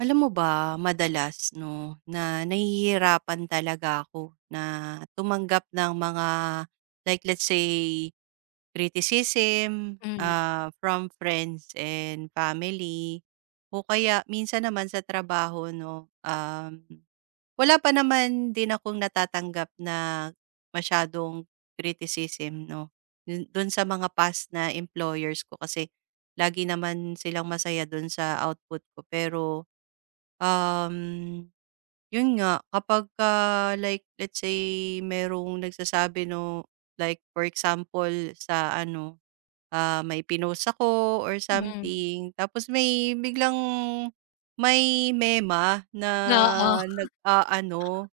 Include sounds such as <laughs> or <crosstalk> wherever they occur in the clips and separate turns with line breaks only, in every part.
Alam mo ba, madalas 'no, na nahihirapan talaga ako na tumanggap ng mga like let's say criticism,
Hmm,
from friends and family, o kaya minsan naman sa trabaho 'no, wala pa naman din akong natatanggap na masyadong criticism 'no, dun sa mga past na employers ko kasi lagi naman silang masaya dun sa output ko. Pero Um, yun nga kapagka like let's say merong nagsasabi 'no, like for example sa ano. May pinost ako or
hmm.
something tapos may biglang may mema na
Oo,
nag-aano,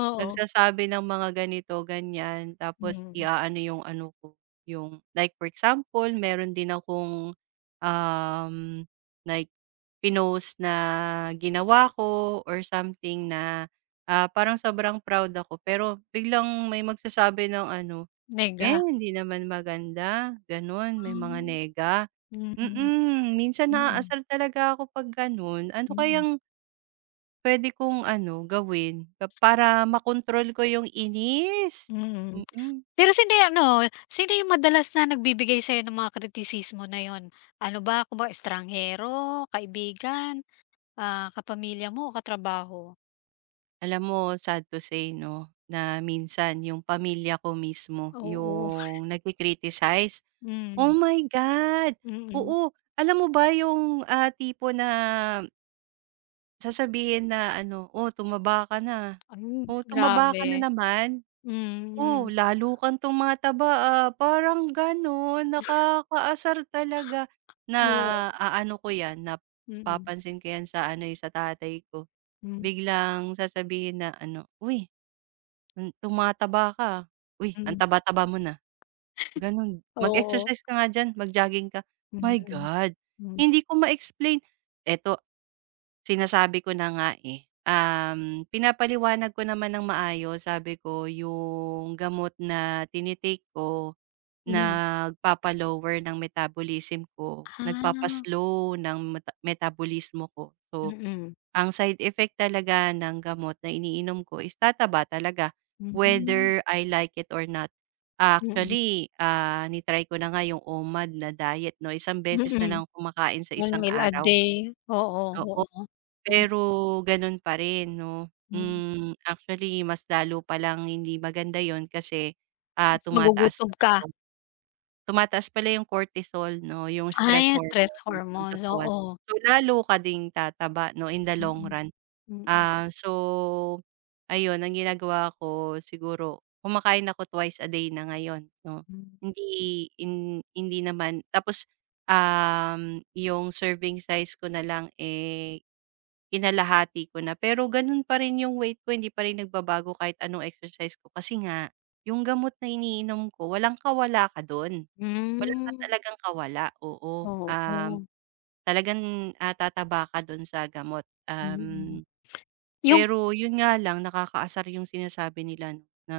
oo.
nagsasabi ng mga ganito, ganyan tapos
Hmm,
i-aano yung ano ko, yung like for example meron din akong, um, like pinost na ginawa ko or something na, parang sobrang proud ako pero biglang may magsasabi ng ano, eh,
nega.
hindi naman maganda, gano'n, may mga
Hmm,
nega.
mm,
Minsan
mm,
naaasar talaga ako 'pag gano'n. Ano
mm,
kayang pwede kong ano, gawin ka para makontrol ko yung inis?
mm.
Mm.
Pero sino yung ano, sino yung madalas na nagbibigay sa'yo ng mga kritisismo na yun? Ano ba, kumbaga estanghero, kaibigan, kapamilya mo o katrabaho?
Alam mo, sad to say 'no, na minsan yung pamilya ko mismo
Oo,
yung nagki-criticize. "Oh
hmm,
my God!"
mm.
Oo, alam mo ba yung, tipo na sasabihin na ano, "Oh, tumaba ka na.
Hmm,
Oh, tumaba ka na
grabe.
naman. Oh,
Mm,
lalo kang tumataba, ah." Parang gano'n, nakakaasar talaga.
oo,
Naaano ko 'yan,
mm,
napapansin ko 'yan sa ano, eh, sa tatay ko.
hmm,
Biglang sasabihin na ano, "Uy, hmm, tumataba ka, ah. Uy, ang
hmm.
taba-taba mo na." Gano'n.
Oo,
"Mag-exercise ka nga diyan, mag-jogging ka." My
mm,
God,
hmm,
hindi ko ma-explain. Eto Sinasabi ko na nga, eh. Pinapaliwanag ko naman ng maayos. Sabi ko, yung gamot na tini-take ko,
hmm.
nagpapa-lower ng metabolism ko,
Ah,
nagpapaslow ng metabolismo ko. So,
mm.
ang side effect talaga ng gamot na iniinom ko is tataba talaga,
Hmm,
whether I like it or not.
mm,
Actually, ni-try ko na nga yung OMAD na diet 'no, isang beses na
mm.
lang kumakain sa
One
isang
meal a
araw,
day, oo,
oo.
oo. Hmm,
Pero gano'n pa rin 'no.
mm.
Actually mas lalo palang hindi maganda yon kasi, ah, tumataas
Magugutom
pala
ka.
yung tumataas pala yung cortisol 'no, yung stress
Ay, stress
hormone ng
hormones,
katawan.
oo.
So lalo ka ding tataba 'no, in the long
Mm,
run.
mm,
So, ayun ang ginagawa ko siguro kumakain ako twice a day na ngayon 'no.
hmm.
Hindi naman tapos, yung serving size ko na lang, eh, kinalahati ko na. Pero gano'n pa rin yung weight ko, hindi pa rin nagbabago kahit anong exercise ko kasi nga yung gamot na iniinom ko walang kawala ka do'n. Wala ka
Hmm,
talagang kawala, oo.
oo,
Talagang, tataba ka do'n sa gamot,
mm. Yung
pero yun nga lang nakakaasar yung sinasabi nila 'no, na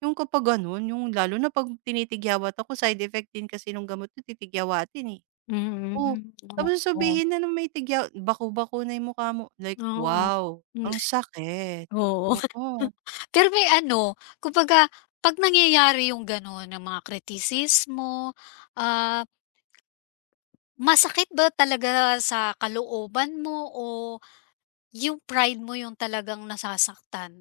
yung kapag gano'n, yung lalo na 'pag tinitigyawat ako side effect din kasi nung gamot na titigyawatin, eh. Oh,
mm, oo,
tapos
oo.
sabihin na nung may tigyaw, "Bako-bako na yung mukha mo." Like, wow,
Hmm,
ang sakit.
oo. <laughs>
Oo,
Pero may ano, kumbaga 'pag nangyayari yung gano'n ng mga kritisismo, ah, masakit ba talaga sa kalooban mo, o yung pride mo yung talagang nasasaktan?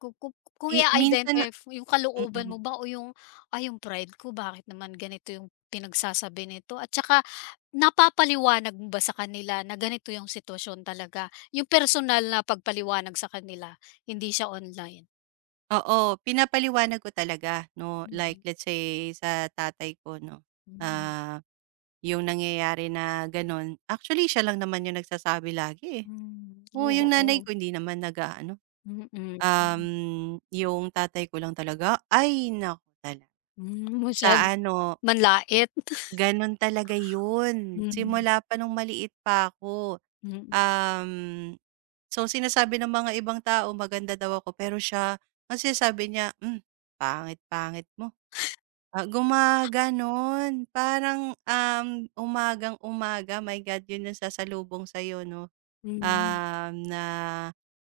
kung ku kung
minsan na
i-a-identify yung kalooban
mm,
mo ba o yung, "Ay, yung pride ko, bakit naman ganito yung pinagsasabi nito?" At saka napapaliwanag mo ba sa kanila na ganito yung sitwasyon talaga, yung personal na pagpaliwanag sa kanila, hindi siya online?
oo, pinapaliwanag ko talaga 'no, like
Hindi.
let's say sa tatay ko 'no,
Mm.
ah yung nangyayari na gano'n. Actually, siya lang naman yung nagsasabi lagi, eh.
Hmm.
Oo, yung nanay
Oo,
ko hindi naman nag-aano.
mm-mm. Mm.
Yung tatay ko lang talaga, ay naku talaga.
Hmm, masyado
Sa ano,
manlait. <laughs>
gano'n talaga yun.
Hmm,
Simula pa nung maliit pa ako.
mm,
Um, so sinasabi ng mga ibang tao maganda daw ako, pero siya ang sinasabi niya, "Hmm, pangit-pangit mo." Gumaganon. Parang, umagang-umaga, my God, yun yung sasalubong sa'yo 'no,
mm.
na,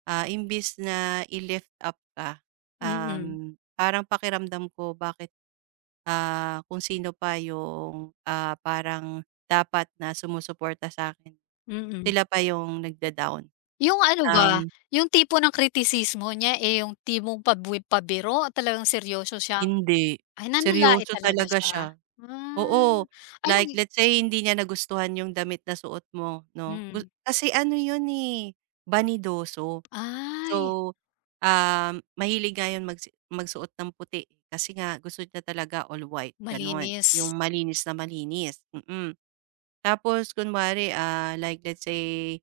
imbis na i-lift up ka,
Mm,
parang pakiramdam ko bakit, kung sino pa yung, parang dapat na sumusuporta sa akin
mm, mm.
sila pa yung nagda-down.
Yung ano ba,
Um
yung tipo ng kritisismo niya, eh, yung tipong pabiro, talagang seryoso
Hindi,
ay nanlalait
seryoso
talaga
talaga
siya? Ah.
siya. Oo,
Hmm, anong
like
gi
let's say hindi niya nagustuhan yung damit na suot mo 'no,
hmm,
kasi ano yun, eh, banidoso.
ay
So, mahilig nga yun magsuot ng puti eh. Kasi nga gusto niya talaga all white gano'n,
malinis.
yung malinis na malinis. Mm. Tapos kunwari, like let's say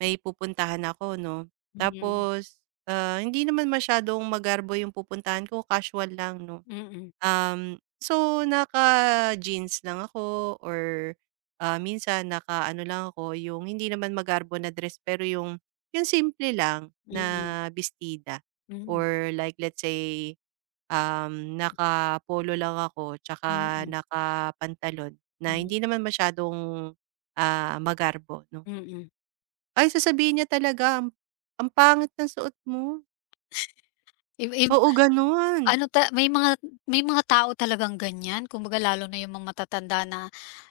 may pupuntahan ako 'no,
Mm,
tapos, hindi naman masyadong magarbo yung pupuntahan ko, casual lang 'no.
mm,
So naka-jeans lang ako or, minsan naka-ano lang ako, yung hindi naman magarbo na dress pero yung simple lang
mm,
na bestida
mm, mm,
or like let's say, naka-polo lang ako tsaka
mm,
naka-pantalon na hindi naman masyadong, magarbo 'no.
mm, mm.
Ay sasabihin niya talaga, "Ang pangit ng suot mo."
If
Oo, gano'n.
ano ta may mga May mga tao talagang ganyan, kumbaga lalo na yung mga matatanda na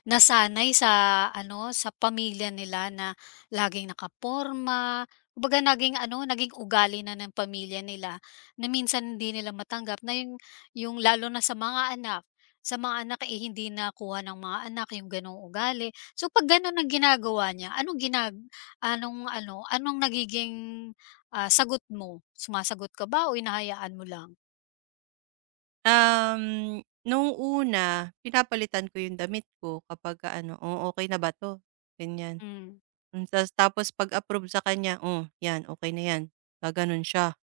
nasanay sa ano, sa pamilya nila na laging nakaporma, kumbaga naging ano, naging ugali na ng pamilya nila, na minsan hindi nila matanggap na yung lalo na sa mga anak, eh, hindi nakuha ng mga anak yung gano'ng ugali. So 'pag gano'n ang ginagawa niya, anong ginag anong ano, anong nagiging Sumasagot ka ba o hinahayaan mo lang?
Nung una pinapalitan ko yung damit ko kapagka ano, "Oh, okay na ba 'to?" Ganyan.
Hmm.
Tapos 'pag approve sa kanya, "Oh, 'yan okay na 'yan." Gaganon siya.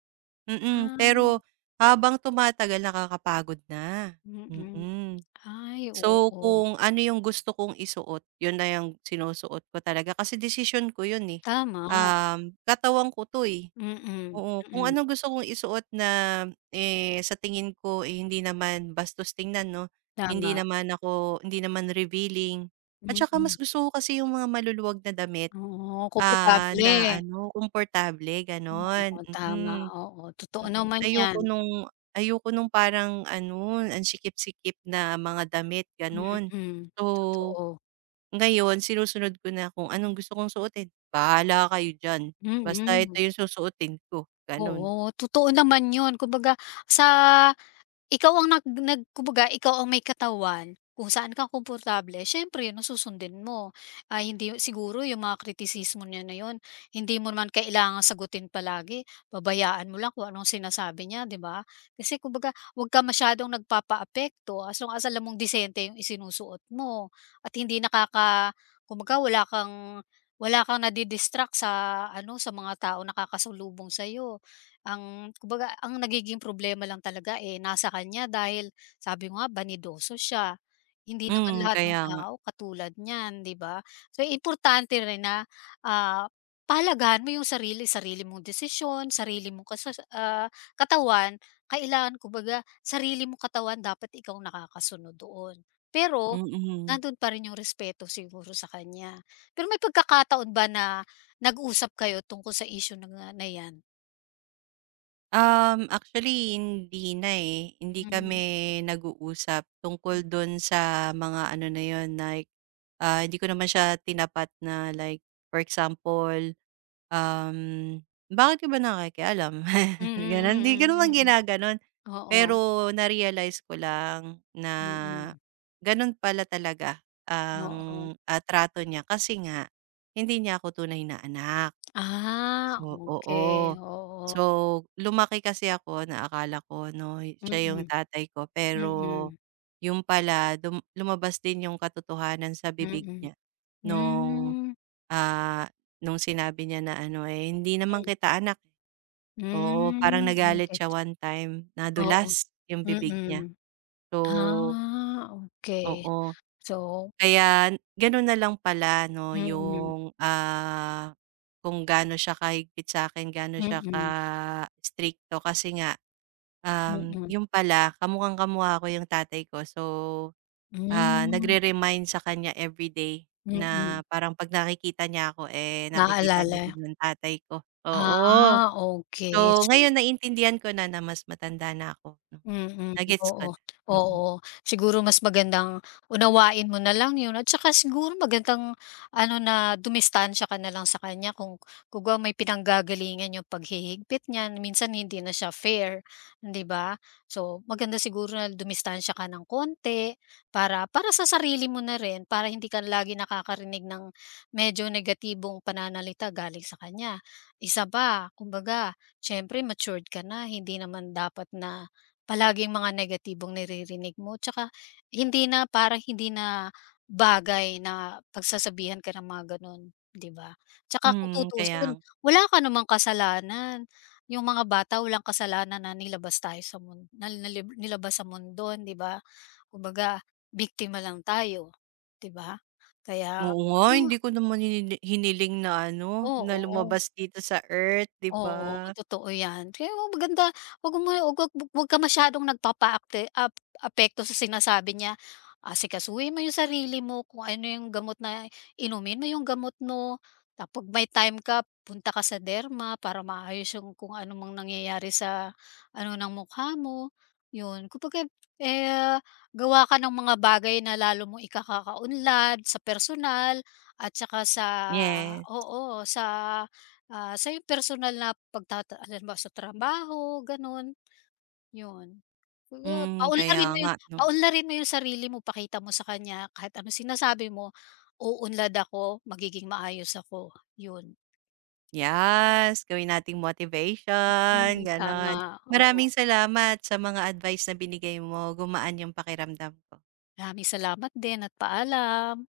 Mm. Pero
Ay,
habang tumatagal nakakapagod na.
mm.
Mm.
Ay,
So,
oo.
kung ano yung gusto kong isuot, yun na yung sinusuot ko talaga kasi decision ko yun, eh.
Tama,
Katawan ko 'to, eh.
mm,
Oo, kung
mm,
anong gusto kong isuot na, eh, sa tingin ko, eh, hindi naman bastos tingnan 'no, hindi
tama,
naman ako hindi naman revealing at saka mas
mm.
gusto ko kasi yung mga maluluwag na damit,
Oo, komportable.
na ano, komportable
Oo,
gano'n. Mm.
tama,
Mm.
oo, totoo
Mm,
naman
ayoko
'yan.
nung ayoko nung parang ano, ang sikip-sikip na mga damit gano'n.
Mm,
So,
totoo.
ngayon sinusunod ko na kung anong gusto kong suotin, bahala kayo diyan, basta ito
Mm,
yung susuotin ko, gano'n.
oo, totoo naman 'yun. Sa Kumbaga ikaw ang may katawan, kung saan ka komportable, siyempre 'yun ang susundin mo. Ay, hindi siguro yung mga kritisismo niya na 'yun, hindi mo naman kailangang sagutin palagi, babayaan mo lang kung anong sinasabi niya, 'di ba? Kasi kumbaga 'wag ka masyadong nagpapaapekto, as long as alam mong disente yung isinusuot mo at hindi kumbaga wala kang nadi-distract sa ano, sa mga taong nakakasalubong sa'yo. Kumbaga ang nagiging problema lang talaga, eh, nasa kanya, dahil sabi ko nga banidoso siya. Hindi naman
Hmm,
lahat ng
kaya nga,
tao katulad niyan, 'di ba? So importante rin na, ah, pahalagahan mo yung sarili, sarili mong desisyon, sarili mong katawan. Kailangan kumbaga sarili mong katawan dapat ikaw nakakasunod doon. Pero
mm.
nandun pa rin yung respeto siguro sa kanya. Pero may pagkakataon ba na nag-usap kayo tungkol sa issue na na 'yan?
Actually hindi na, eh, hindi
Hmm.
kami nag-uusap tungkol dun sa mga ano na yun, like, hindi ko naman siya tinapat na like for example. Um, "Bakit ka ba nakikialam?"
Mm,
<laughs> Gano'n, 'di ko
mm,
naman
mm.
ginaganon.
Oo,
Pero na-realize ko lang na
mm.
gano'n pala talaga ang,
Oo.
trato niya kasi nga hindi niya ako tunay na anak.
Ah,
So
okey,
oo.
oo.
So, lumaki kasi ako na akala ko 'no, siya yung
Mm,
tatay ko pero
mm,
yung pala lumabas din yung katotohanan sa bibig
mm.
niya nung
Hmm,
Ah, nung sinabi niya na ano, eh, "Hindi naman kita anak." Oo, parang
hmm,
nagalit
okey.
siya one time,
Oo,
nadulas yung bibig
mm.
niya. So
Ah, okey.
oo,
So
kaya gano'n na lang pala 'no
mm,
yung, kung gaano siya kahigpit sa akin gaano
mm,
siya ka
mm,
stricto kasi nga,
hmm,
yun pala kamukhang-kamukha ko yung tatay ko. So
mm.
nagre-remind sa kanya everyday na
Mm.
parang 'pag nakikita niya ako, eh, nakikita niya
Naalala.
din yung tatay ko, oo.
Ah, okey.
So,
So
ngayon naintindihan ko na na mas matanda na ako 'no,
mm,
na ko
oo,
na. Mm.
oo. Siguro mas magandang unawain mo na lang 'yun, at saka siguro magandang ano, na dumistansya ka na lang sa kanya, kung ba may pinanggagalingan 'yung paghihigpit niyan, minsan hindi na siya fair, di ba? So, maganda siguro na dumistansya ka ng konti, para para sa sarili mo na rin, para hindi ka lagi nakakarinig ng medyo negatibong pananalita galing sa kanya. Isa pa, kumbaga siyempre matured ka na, hindi naman dapat na palaging mga negatibong naririnig mo, tsaka hindi na parang hindi na bagay na pagsasabihan ka ng mga gano'n, 'di ba? Tsaka kung
Hmm, kaya
tutuusin,
nga.
wala ka namang kasalanan. Yung mga bata walang kasalanan na nilabas tayo sa mundo, nilabas sa mundo, 'di ba? Kumbaga biktima lang tayo, 'di ba? Kaya,
Oo nga, hindi ko naman hiniling na ano,
oo,
na
oo.
lumabas dito sa earth, 'di ba?
Oo, totoo 'yan. Kaya wag maganda 'wag mo huwag huwag ka masyadong nagpapaakte ap apekto sa sinasabi niya. Asikasuhin mo 'yung sarili mo, kung ano 'yung gamot na inumin mo 'yung gamot mo. Tapos, 'pag may time ka, punta ka sa derma para maayos 'yung kung ano mang nangyayari sa ano ng mukha mo, 'yun. Kumbaga, eh, gawa ka ng mga bagay na lalo mo ikakakaunlad sa personal at saka sa
Yes,
oo, sa sa yung personal na halimbawa sa trabaho, gano'n, yun. Kumbaga
kaya nga 'no.
paunlarin mo yung sarili mo, pakita mo sa kanya kahit anong sinasabi mo, uunlad ako, magiging maayos ako, yun.
Yes, gawin nating
Hmm.
motivation,
Tama,
gano'n.
oo.
Maraming salamat sa mga advice na binigay mo, gumaan yung pakiramdam ko.
Maraming salamat din at paalam.